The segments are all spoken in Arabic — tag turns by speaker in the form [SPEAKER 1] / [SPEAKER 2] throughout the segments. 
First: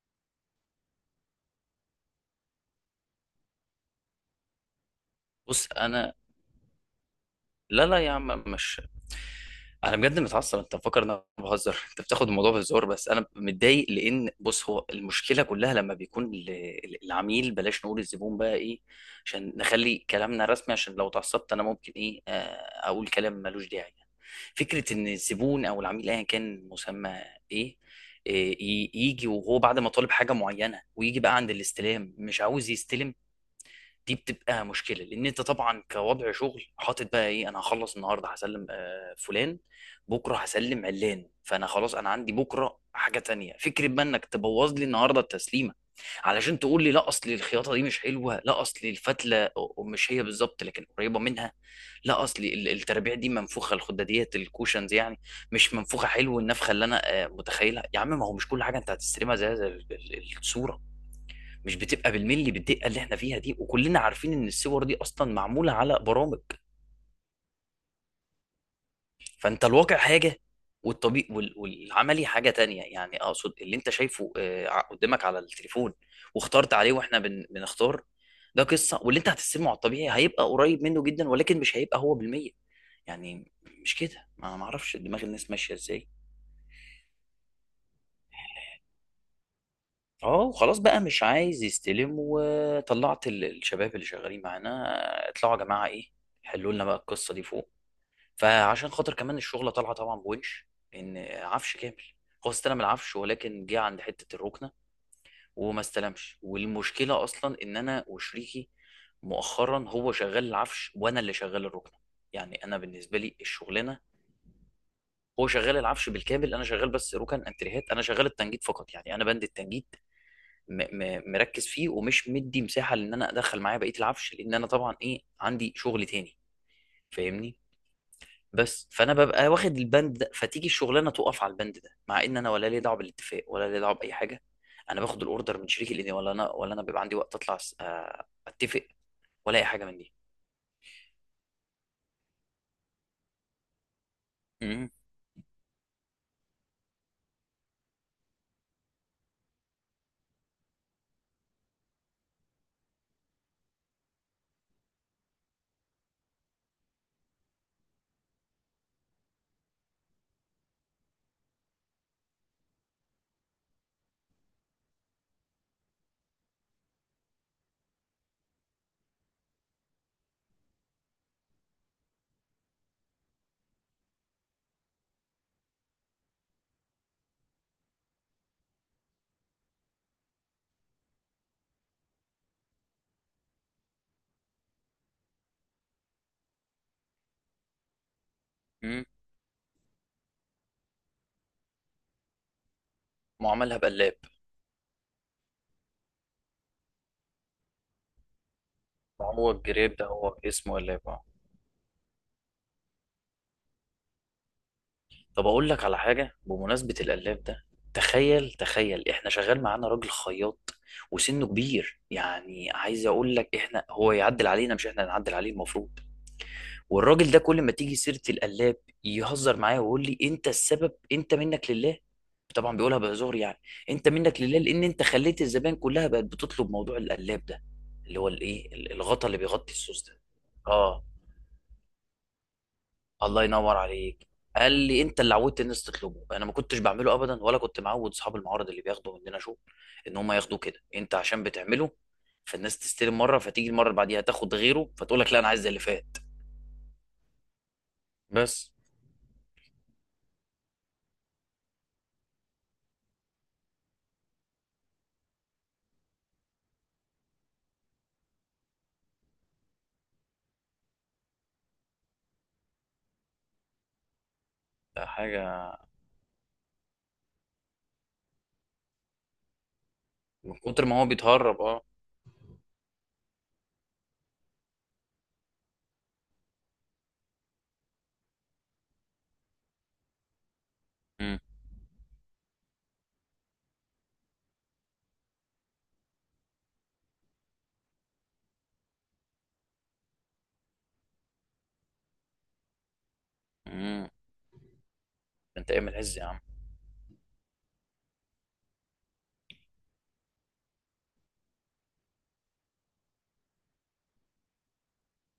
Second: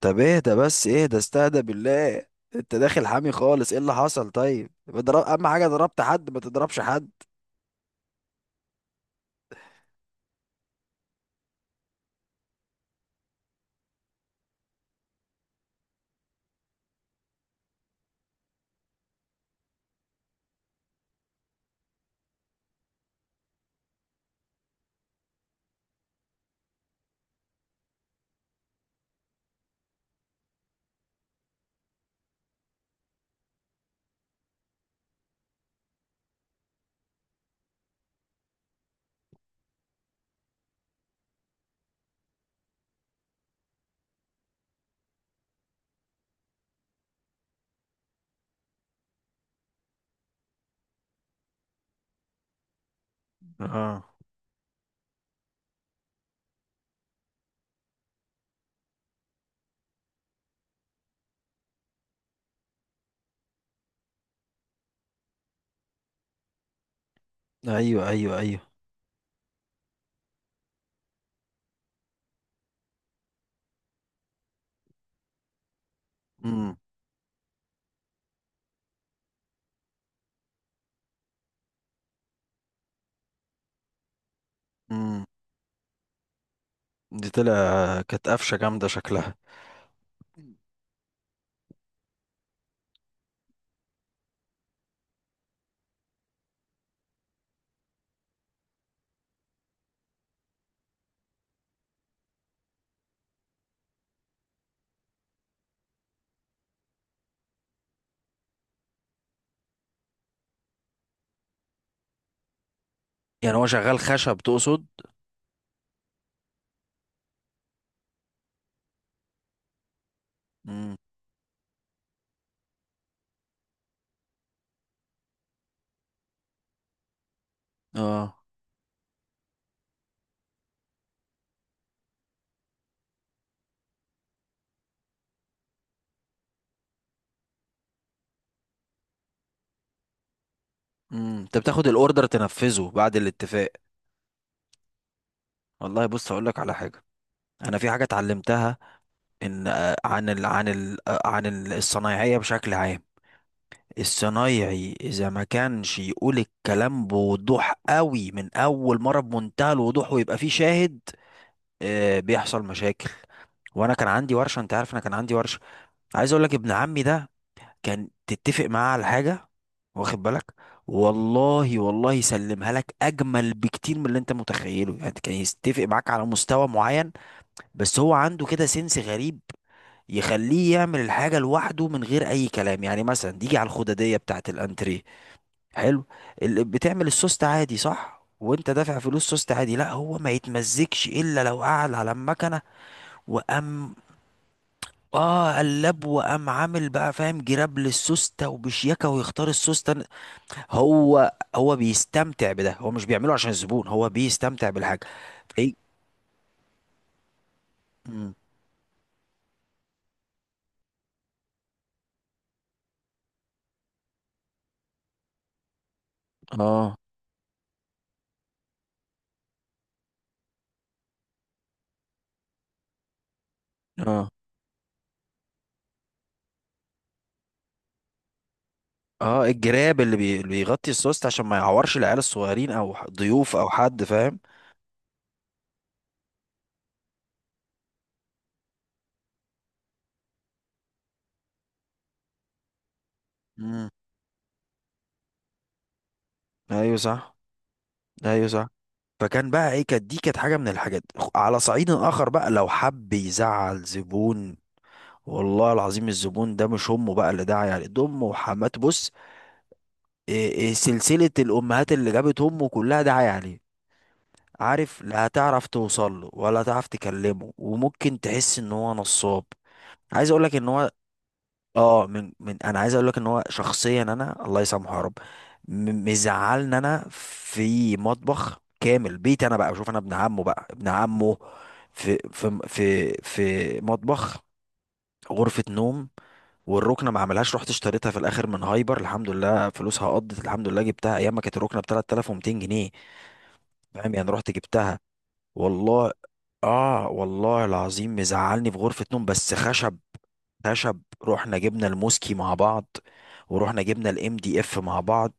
[SPEAKER 1] طب اهدى بس اهدى، استهدى بالله. انت داخل حامي خالص، ايه اللي حصل؟ طيب، بضرب اهم حاجه
[SPEAKER 2] بص
[SPEAKER 1] ضربت
[SPEAKER 2] انا.
[SPEAKER 1] حد، ما تضربش حد.
[SPEAKER 2] لا يا عم، مش انا بجد متعصب. انت مفكر ان انا بهزر، انت بتاخد الموضوع بهزار، بس انا متضايق لان بص، هو المشكله كلها لما بيكون العميل بلاش نقول الزبون بقى ايه، عشان نخلي كلامنا رسمي، عشان لو اتعصبت انا ممكن ايه، اقول كلام ملوش داعي يعني. فكره ان الزبون او العميل ايا كان مسمى ايه، يجي وهو بعد ما طالب حاجه معينه ويجي بقى عند الاستلام مش عاوز يستلم. دي بتبقى مشكله لان انت طبعا كوضع شغل حاطط بقى ايه، انا هخلص النهارده هسلم فلان، بكره هسلم علان، فانا خلاص انا عندي بكره حاجه تانية. فكره بقى انك تبوظ لي النهارده التسليمه علشان تقول لي لا اصل الخياطه دي مش حلوه، لا اصل الفتله مش هي بالظبط لكن قريبه منها، لا اصل الترابيع دي منفوخه،
[SPEAKER 1] اه.
[SPEAKER 2] الخداديات الكوشنز يعني مش منفوخه، حلو النفخه اللي انا متخيلها. يا عم، ما هو مش كل حاجه انت هتستلمها زي زي الصوره مش بتبقى بالملي بالدقه اللي احنا فيها دي، وكلنا عارفين ان الصور دي اصلا معموله على برامج.
[SPEAKER 1] ايوه، ايوه، ايوه.
[SPEAKER 2] فانت الواقع حاجه، والطبيعي والعملي حاجه تانية، يعني اقصد اللي انت شايفه قدامك على التليفون واخترت
[SPEAKER 1] امم.
[SPEAKER 2] عليه، واحنا بنختار، ده قصه، واللي انت هتستلمه على الطبيعي هيبقى قريب منه جدا ولكن مش هيبقى هو بالمية يعني. مش كده، ما اعرفش دماغ
[SPEAKER 1] امم.
[SPEAKER 2] الناس ماشيه ازاي.
[SPEAKER 1] دي طلع كانت قفشه جامده شكلها.
[SPEAKER 2] اه، خلاص بقى مش عايز يستلم، وطلعت الشباب اللي شغالين معانا، اطلعوا يا جماعه ايه، حلوا لنا بقى القصه دي فوق. فعشان خاطر كمان الشغلة طالعة طبعا بونش، ان عفش كامل، هو استلم العفش ولكن جه عند حتة الركنة وما استلمش. والمشكلة اصلا ان انا وشريكي مؤخرا هو شغال العفش وانا اللي شغال الركنة، يعني انا بالنسبة لي
[SPEAKER 1] يعني هو شغال
[SPEAKER 2] الشغلانة،
[SPEAKER 1] خشب تقصد؟
[SPEAKER 2] هو شغال العفش بالكامل، انا شغال بس ركن انتريهات، انا شغال التنجيد فقط، يعني انا بند التنجيد م
[SPEAKER 1] امم.
[SPEAKER 2] م مركز فيه ومش مدي مساحة لان انا ادخل معايا بقية العفش، لان انا طبعا ايه عندي شغل تاني، فاهمني.
[SPEAKER 1] اه.
[SPEAKER 2] بس فانا ببقى واخد البند ده، فتيجي الشغلانه تقف على البند ده مع ان انا ولا لي دعوه بالاتفاق ولا لي دعوه باي حاجه، انا باخد الاوردر من شريك الاني، ولا انا، ولا انا بيبقى عندي وقت اطلع اتفق ولا اي حاجه من دي.
[SPEAKER 1] امم. انت بتاخد الاوردر تنفذه بعد الاتفاق.
[SPEAKER 2] امم
[SPEAKER 1] والله بص اقول لك على حاجه. انا في حاجه اتعلمتها، ان عن ال عن ال عن الصنايعيه بشكل عام. الصنايعي اذا ما كانش يقول الكلام بوضوح قوي من اول مره بمنتهى الوضوح ويبقى فيه شاهد، بيحصل مشاكل. وانا كان عندي ورشه، انت عارف انا كان عندي ورشه، عايز اقول لك ابن عمي ده، كان تتفق معاه على حاجه، واخد بالك، والله والله يسلمها لك اجمل بكتير من اللي انت متخيله. يعني كان يتفق معاك على مستوى معين، بس هو عنده كده سنس غريب يخليه يعمل الحاجه لوحده من غير اي كلام. يعني مثلا تيجي على الخداديه بتاعه الانتريه، حلو، بتعمل السوست عادي صح، وانت دافع
[SPEAKER 2] امم
[SPEAKER 1] فلوس سوست عادي، لا هو ما يتمزجش الا لو قعد على المكنه
[SPEAKER 2] معاملها
[SPEAKER 1] وقام.
[SPEAKER 2] بقلاب.
[SPEAKER 1] اه، قلب وقام عامل بقى فاهم جراب للسوسته وبشياكه
[SPEAKER 2] ما
[SPEAKER 1] ويختار
[SPEAKER 2] هو الجريب
[SPEAKER 1] السوسته.
[SPEAKER 2] ده هو اسمه قلاب، اه.
[SPEAKER 1] هو بيستمتع بده، هو مش بيعمله عشان الزبون، هو بيستمتع بالحاجه.
[SPEAKER 2] طب اقول
[SPEAKER 1] ايه.
[SPEAKER 2] لك على حاجه بمناسبه القلاب ده،
[SPEAKER 1] مم.
[SPEAKER 2] تخيل تخيل، احنا شغال معانا راجل خياط وسنه كبير، يعني عايز اقول لك احنا هو يعدل علينا مش احنا اللي نعدل عليه المفروض.
[SPEAKER 1] اه،
[SPEAKER 2] والراجل ده كل ما تيجي سيره القلاب يهزر معايا ويقول لي انت السبب، انت منك لله، طبعا بيقولها بهزار يعني. انت
[SPEAKER 1] اه،
[SPEAKER 2] منك لله لان انت خليت الزبائن كلها بقت بتطلب موضوع القلاب ده، اللي هو الايه، الغطا اللي
[SPEAKER 1] اه،
[SPEAKER 2] بيغطي
[SPEAKER 1] الجراب
[SPEAKER 2] السوس
[SPEAKER 1] اللي,
[SPEAKER 2] ده.
[SPEAKER 1] بي... اللي بيغطي
[SPEAKER 2] اه،
[SPEAKER 1] السوست عشان ما يعورش العيال الصغيرين او
[SPEAKER 2] الله
[SPEAKER 1] ضيوف او
[SPEAKER 2] ينور
[SPEAKER 1] حد،
[SPEAKER 2] عليك.
[SPEAKER 1] فاهم.
[SPEAKER 2] قال لي انت اللي عودت الناس تطلبه، انا ما كنتش بعمله ابدا، ولا كنت معود اصحاب المعارض اللي بياخدوا مننا شغل ان هم ياخدوه كده، انت عشان بتعمله فالناس تستلم مره فتيجي المره
[SPEAKER 1] مم.
[SPEAKER 2] اللي بعديها تاخد غيره فتقول لك لا، انا عايز زي اللي فات.
[SPEAKER 1] ايوه صح. ايوه صح.
[SPEAKER 2] بس.
[SPEAKER 1] فكان بقى ايه، كانت دي كانت حاجه من الحاجات. على صعيد اخر بقى، لو حب يزعل زبون، والله العظيم الزبون ده مش امه بقى اللي داعي عليه، ده امه وحماته، بص، إيه إيه، سلسله الامهات اللي جابت امه كلها داعي عليه. عارف،
[SPEAKER 2] ده
[SPEAKER 1] لا
[SPEAKER 2] حاجه
[SPEAKER 1] هتعرف توصل له ولا هتعرف تكلمه، وممكن تحس ان هو نصاب. عايز اقول
[SPEAKER 2] من
[SPEAKER 1] لك ان
[SPEAKER 2] كتر
[SPEAKER 1] هو،
[SPEAKER 2] ما هو بيتهرب، اه.
[SPEAKER 1] اه من انا عايز اقول لك ان هو شخصيا، انا الله يسامحه يا رب، مزعلني. انا في مطبخ كامل بيتي، انا بقى بشوف انا ابن عمه بقى ابن عمه،
[SPEAKER 2] مم.
[SPEAKER 1] في مطبخ، غرفة نوم، والركنه ما عملهاش، رحت اشتريتها في الاخر من هايبر، الحمد لله فلوسها قضت الحمد لله، جبتها ايام ما كانت الركنه ب 3200 جنيه.
[SPEAKER 2] مم.
[SPEAKER 1] فاهم، يعني رحت جبتها،
[SPEAKER 2] انت ايمن
[SPEAKER 1] والله.
[SPEAKER 2] عز يا عم.
[SPEAKER 1] اه والله العظيم مزعلني في غرفة نوم، بس خشب، خشب رحنا جبنا الموسكي مع بعض، ورحنا جبنا الام دي اف مع بعض،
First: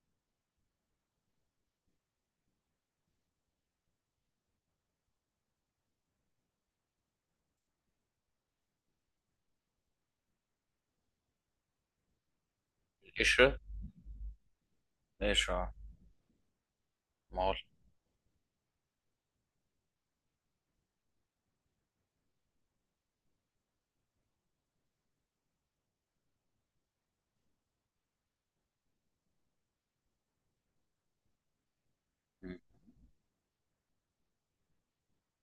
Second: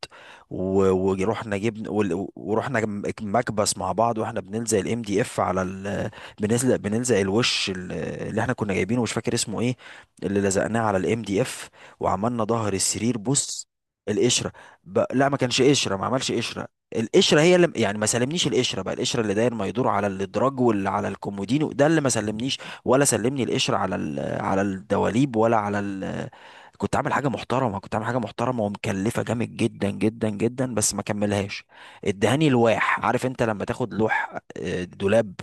[SPEAKER 1] و- ورحنا جبنا وال- ورحنا جم- مكبس مع بعض. واحنا بنلزق الام دي اف على بنلزق الوش اللي احنا كنا جايبينه، مش فاكر اسمه ايه، اللي لزقناه على الام دي اف وعملنا ظهر السرير،
[SPEAKER 2] القشره،
[SPEAKER 1] بص، القشرة، لا ما
[SPEAKER 2] القشره،
[SPEAKER 1] كانش
[SPEAKER 2] آه.
[SPEAKER 1] قشرة ما عملش قشرة. القشره هي
[SPEAKER 2] مال.
[SPEAKER 1] اللي يعني ما سلمنيش، القشره بقى القشره اللي داير ما يدور على الادراج واللي على الكومودينو ده اللي ما سلمنيش، ولا سلمني القشره على على الدواليب كنت عامل حاجه محترمه، كنت عامل حاجه محترمه ومكلفه جامد جدا جدا جدا، بس ما كملهاش. ادهاني
[SPEAKER 2] مم.
[SPEAKER 1] لواح. عارف انت لما تاخد لوح دولاب،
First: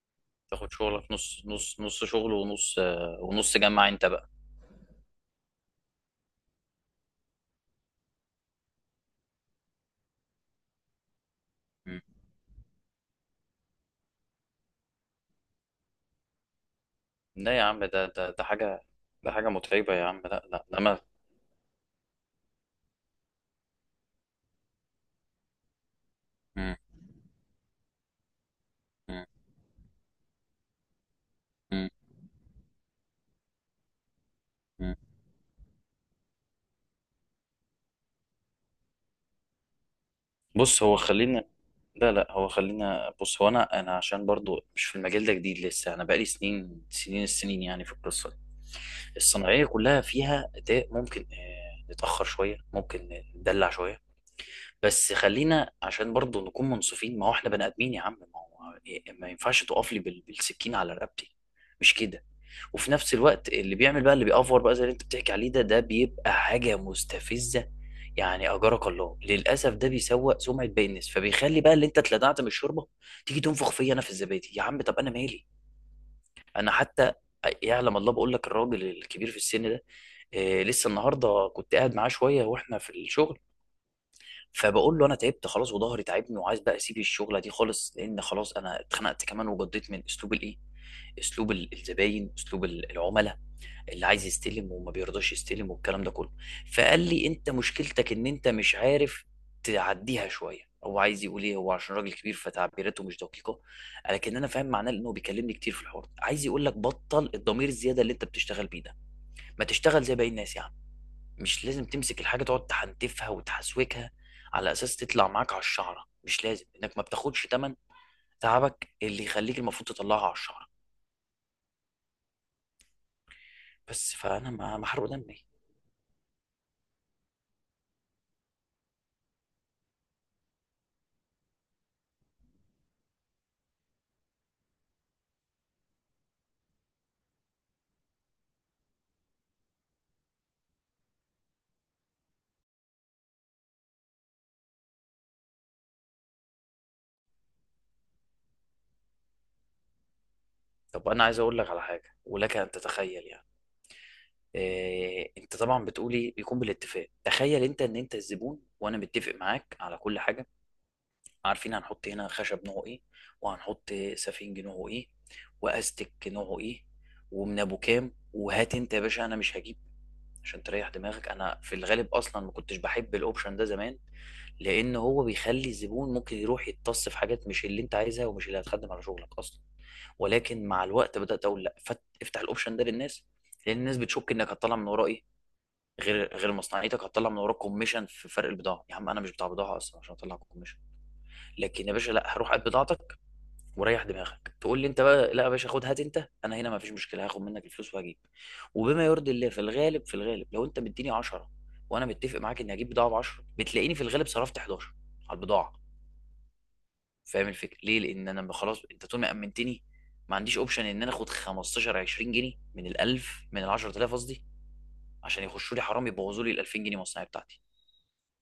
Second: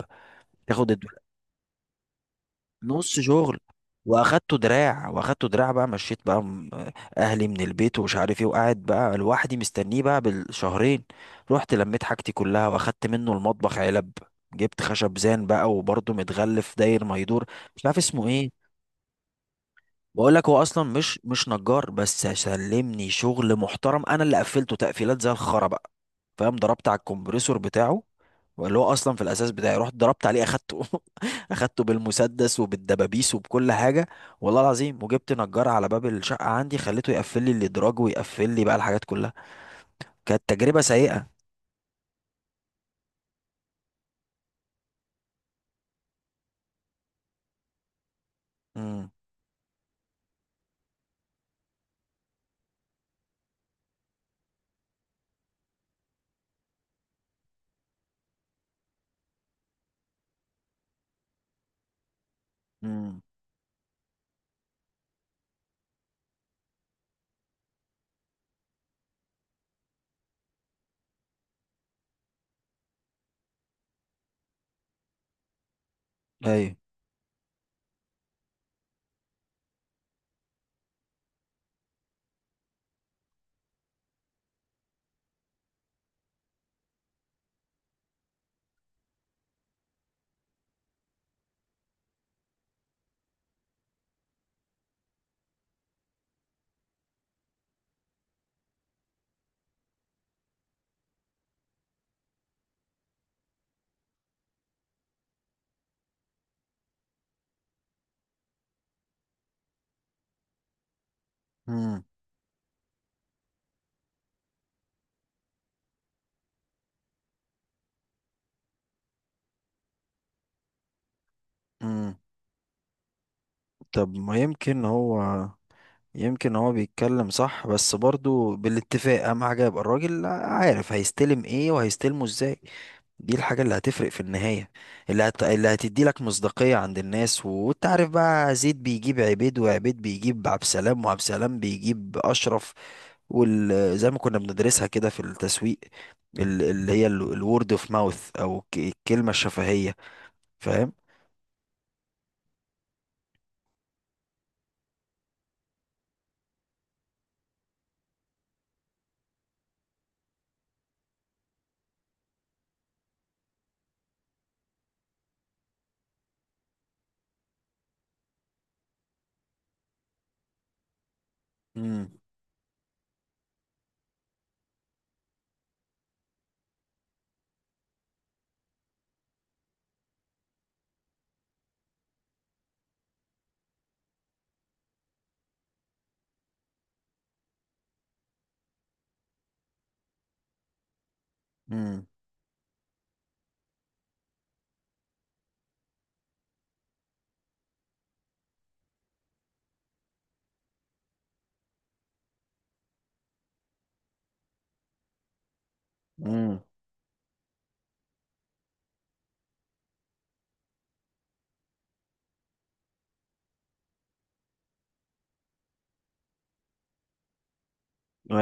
[SPEAKER 2] تاخد
[SPEAKER 1] تاخد الد-
[SPEAKER 2] شغلك نص نص نص شغل ونص،
[SPEAKER 1] نص شغل،
[SPEAKER 2] ونص جمع انت بقى.
[SPEAKER 1] واخدته دراع واخدته دراع بقى، مشيت بقى، اهلي من البيت ومش عارف ايه، وقاعد بقى لوحدي مستنيه بقى بالشهرين. رحت
[SPEAKER 2] مم.
[SPEAKER 1] لميت حاجتي كلها واخدت منه المطبخ علب، جبت خشب زان بقى وبرضه متغلف داير ما يدور،
[SPEAKER 2] لا يا
[SPEAKER 1] مش
[SPEAKER 2] عم،
[SPEAKER 1] عارف
[SPEAKER 2] ده
[SPEAKER 1] اسمه
[SPEAKER 2] ده ده
[SPEAKER 1] ايه.
[SPEAKER 2] حاجه، ده حاجه متعبه يا عم،
[SPEAKER 1] بقول
[SPEAKER 2] لا
[SPEAKER 1] لك هو
[SPEAKER 2] لا لا
[SPEAKER 1] اصلا
[SPEAKER 2] ما.
[SPEAKER 1] مش نجار، بس سلمني شغل محترم، انا اللي قفلته تقفيلات زي الخرا بقى، فاهم.
[SPEAKER 2] مم.
[SPEAKER 1] ضربت على الكمبريسور بتاعه، اللي هو اصلا في
[SPEAKER 2] مم.
[SPEAKER 1] الاساس بتاعي، رحت ضربت عليه، اخدته اخدته
[SPEAKER 2] مم.
[SPEAKER 1] بالمسدس وبالدبابيس وبكل حاجه، والله
[SPEAKER 2] مم.
[SPEAKER 1] العظيم. وجبت نجار على باب الشقه عندي، خليته يقفل لي الادراج ويقفل لي بقى الحاجات كلها. كانت تجربه
[SPEAKER 2] بص هو
[SPEAKER 1] سيئه.
[SPEAKER 2] خلينا، لا لا هو خلينا، بص هو انا عشان برضو مش في المجال ده جديد لسه، انا بقالي سنين سنين السنين يعني في القصه دي،
[SPEAKER 1] امم.
[SPEAKER 2] الصناعيه كلها فيها ده. ممكن نتاخر شويه، ممكن ندلع شويه، بس خلينا عشان برضو نكون منصفين، ما هو احنا بني ادمين يا عم، ما هو إيه، إيه، ما ينفعش تقف لي بالسكين على رقبتي، مش كده. وفي نفس
[SPEAKER 1] امم.
[SPEAKER 2] الوقت اللي بيعمل بقى اللي بيأفور بقى زي اللي انت بتحكي عليه ده ده بيبقى حاجة مستفزة يعني، اجرك الله. للاسف ده بيسوء سمعة باقي الناس، فبيخلي بقى اللي انت اتلدعت من الشوربة تيجي تنفخ فيا انا في الزبادي. يا عم طب انا مالي؟ انا
[SPEAKER 1] ايوه.
[SPEAKER 2] حتى، يعلم الله، بقول لك الراجل الكبير في السن ده لسه النهارده كنت قاعد معاه شويه واحنا في الشغل، فبقول له انا تعبت خلاص وظهري تعبني وعايز بقى اسيب الشغله دي خالص، لان خلاص انا اتخنقت كمان وجضيت من اسلوب الايه، اسلوب الزباين، اسلوب العملاء اللي عايز يستلم وما بيرضاش يستلم والكلام ده كله. فقال لي انت مشكلتك ان انت مش عارف تعديها شويه. هو عايز يقول ايه، هو عشان راجل كبير فتعبيراته مش دقيقه، لكن انا فاهم معناه لانه بيكلمني كتير في الحوار ده. عايز يقول لك بطل الضمير الزياده اللي انت بتشتغل بيه ده، ما تشتغل زي باقي الناس يا عم. مش لازم
[SPEAKER 1] امم.
[SPEAKER 2] تمسك الحاجة تقعد تحنتفها وتحسوكها على أساس تطلع معاك على الشعرة، مش لازم إنك ما بتاخدش تمن تعبك اللي يخليك المفروض تطلعها على الشعرة.
[SPEAKER 1] امم. طب
[SPEAKER 2] بس
[SPEAKER 1] ما
[SPEAKER 2] فأنا ما محروق دمي.
[SPEAKER 1] يمكن هو بيتكلم صح بس برضو بالاتفاق، اهم حاجه يبقى الراجل عارف هيستلم ايه وهيستلمه ازاي. دي الحاجة اللي هتفرق في النهاية، اللي هتدي لك مصداقية عند الناس، وانت عارف بقى، زيد بيجيب عبيد، وعبيد بيجيب عبد سلام، وعبد سلام بيجيب أشرف، زي ما كنا بندرسها كده في التسويق، اللي هي الورد اوف ماوث او الكلمة الشفهية، فاهم.
[SPEAKER 2] طب أنا عايز أقول لك على حاجة ولك أن تتخيل يعني، إيه أنت طبعا بتقولي بيكون بالاتفاق، تخيل أنت إن أنت الزبون وأنا متفق معاك على كل حاجة، عارفين هنحط هنا خشب نوعه إيه، وهنحط سفنج نوعه إيه، وأستك نوعه إيه، ومن أبو كام، وهات أنت يا باشا أنا مش هجيب، عشان تريح دماغك. انا في
[SPEAKER 1] امم.
[SPEAKER 2] الغالب اصلا ما كنتش بحب الاوبشن ده زمان، لان هو بيخلي الزبون ممكن يروح يتص في حاجات مش اللي انت عايزها ومش اللي هتخدم على شغلك اصلا، ولكن مع الوقت بدات اقول لا، افتح الاوبشن ده للناس، لان الناس بتشك انك هتطلع من وراه ايه، غير مصنعيتك هتطلع من وراك كوميشن في فرق البضاعه. يا عم انا مش بتاع بضاعه اصلا عشان اطلع كوميشن، لكن يا
[SPEAKER 1] امم.
[SPEAKER 2] باشا لا، هروح قد بضاعتك وريح دماغك. تقول لي انت بقى لا يا باشا، خد، هات انت، انا هنا ما فيش مشكله، هاخد منك الفلوس وهجيب، وبما يرضي الله. في الغالب في الغالب لو انت مديني 10 وانا متفق معاك اني هجيب بضاعه ب 10 بتلاقيني في الغالب صرفت 11 على البضاعه.
[SPEAKER 1] امم.
[SPEAKER 2] فاهم الفكره ليه؟ لان انا خلاص، انت طول ما امنتني ما عنديش اوبشن ان انا اخد 15 20 جنيه من ال 1000، من ال 10000 قصدي، عشان يخشوا لي حرام يبوظوا لي ال 2000 جنيه مصنعي بتاعتي.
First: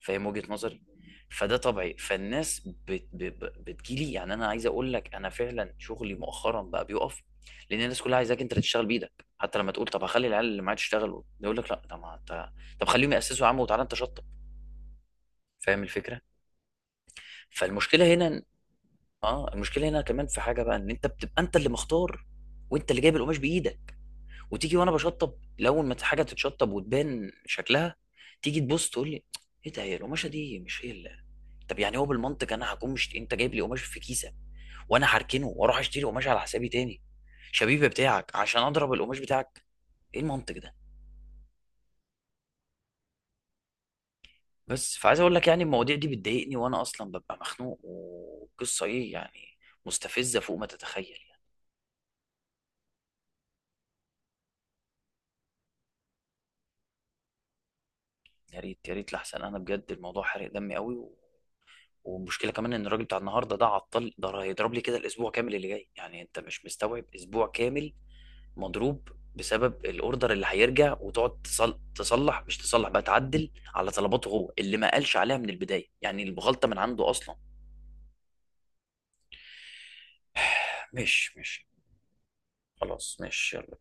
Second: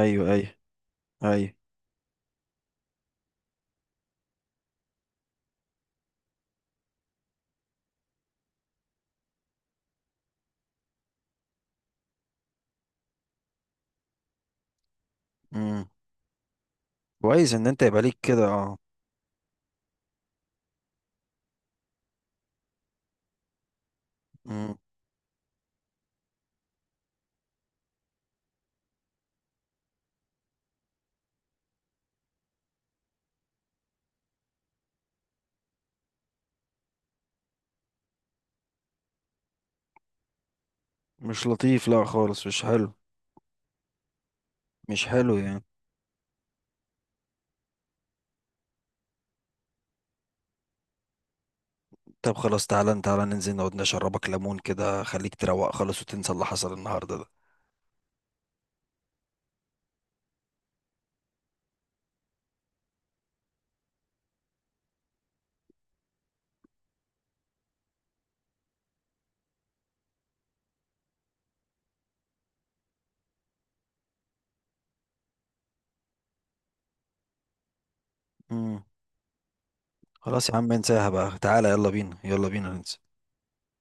[SPEAKER 2] فاهم وجهة
[SPEAKER 1] ايوه،
[SPEAKER 2] نظري.
[SPEAKER 1] ايوه.
[SPEAKER 2] فده طبيعي، فالناس بتجيلي، يعني انا عايز اقول لك انا فعلا شغلي مؤخرا بقى بيقف لان الناس كلها عايزاك انت اللي تشتغل بايدك، حتى لما تقول طب هخلي العيال اللي معايا تشتغل يقول لك لا، طب ما انت، طب خليهم ياسسوا يا عم وتعالى انت شطب. فاهم
[SPEAKER 1] امم.
[SPEAKER 2] الفكره.
[SPEAKER 1] كويس ان انت يبقى
[SPEAKER 2] فالمشكله
[SPEAKER 1] ليك
[SPEAKER 2] هنا إن-
[SPEAKER 1] كده. اه.
[SPEAKER 2] اه، المشكله هنا كمان في حاجه بقى، ان انت بتبقى انت اللي مختار وانت اللي جايب القماش بايدك،
[SPEAKER 1] امم.
[SPEAKER 2] وتيجي وانا بشطب، الاول ما حاجه تتشطب وتبان شكلها تيجي تبص تقول لي ايه ده، هي القماشه دي مش هي اللي. طب يعني هو بالمنطق انا هكون، مش انت جايب لي قماش في كيسه وانا هركنه واروح اشتري قماش على حسابي تاني شبيبه بتاعك عشان اضرب القماش بتاعك، ايه المنطق ده؟
[SPEAKER 1] مش لطيف، لا خالص، مش حلو.
[SPEAKER 2] بس،
[SPEAKER 1] مش
[SPEAKER 2] فعايز اقول
[SPEAKER 1] حلو
[SPEAKER 2] لك يعني
[SPEAKER 1] يعني.
[SPEAKER 2] المواضيع دي بتضايقني وانا اصلا ببقى مخنوق وقصه ايه يعني، مستفزه فوق ما تتخيل يعني.
[SPEAKER 1] طب خلاص، تعالى تعالى ننزل نقعد نشربك ليمون كده، خليك تروق خالص وتنسى اللي حصل النهارده ده.
[SPEAKER 2] يا ريت، يا ريت، لحسن انا بجد الموضوع حرق دمي قوي و... والمشكله كمان ان الراجل بتاع النهارده ده عطل، ده هيضرب لي كده الاسبوع كامل اللي جاي، يعني انت مش مستوعب اسبوع كامل مضروب بسبب الاوردر اللي هيرجع، وتقعد تصلح، مش تصلح بقى تعدل على طلباته هو اللي ما قالش عليها من البدايه، يعني الغلطه من عنده اصلا.
[SPEAKER 1] امم. خلاص يا عم، انساها
[SPEAKER 2] مش
[SPEAKER 1] بقى،
[SPEAKER 2] مش
[SPEAKER 1] تعالى، يلا بينا يلا بينا ننسى.
[SPEAKER 2] خلاص، مش يلا.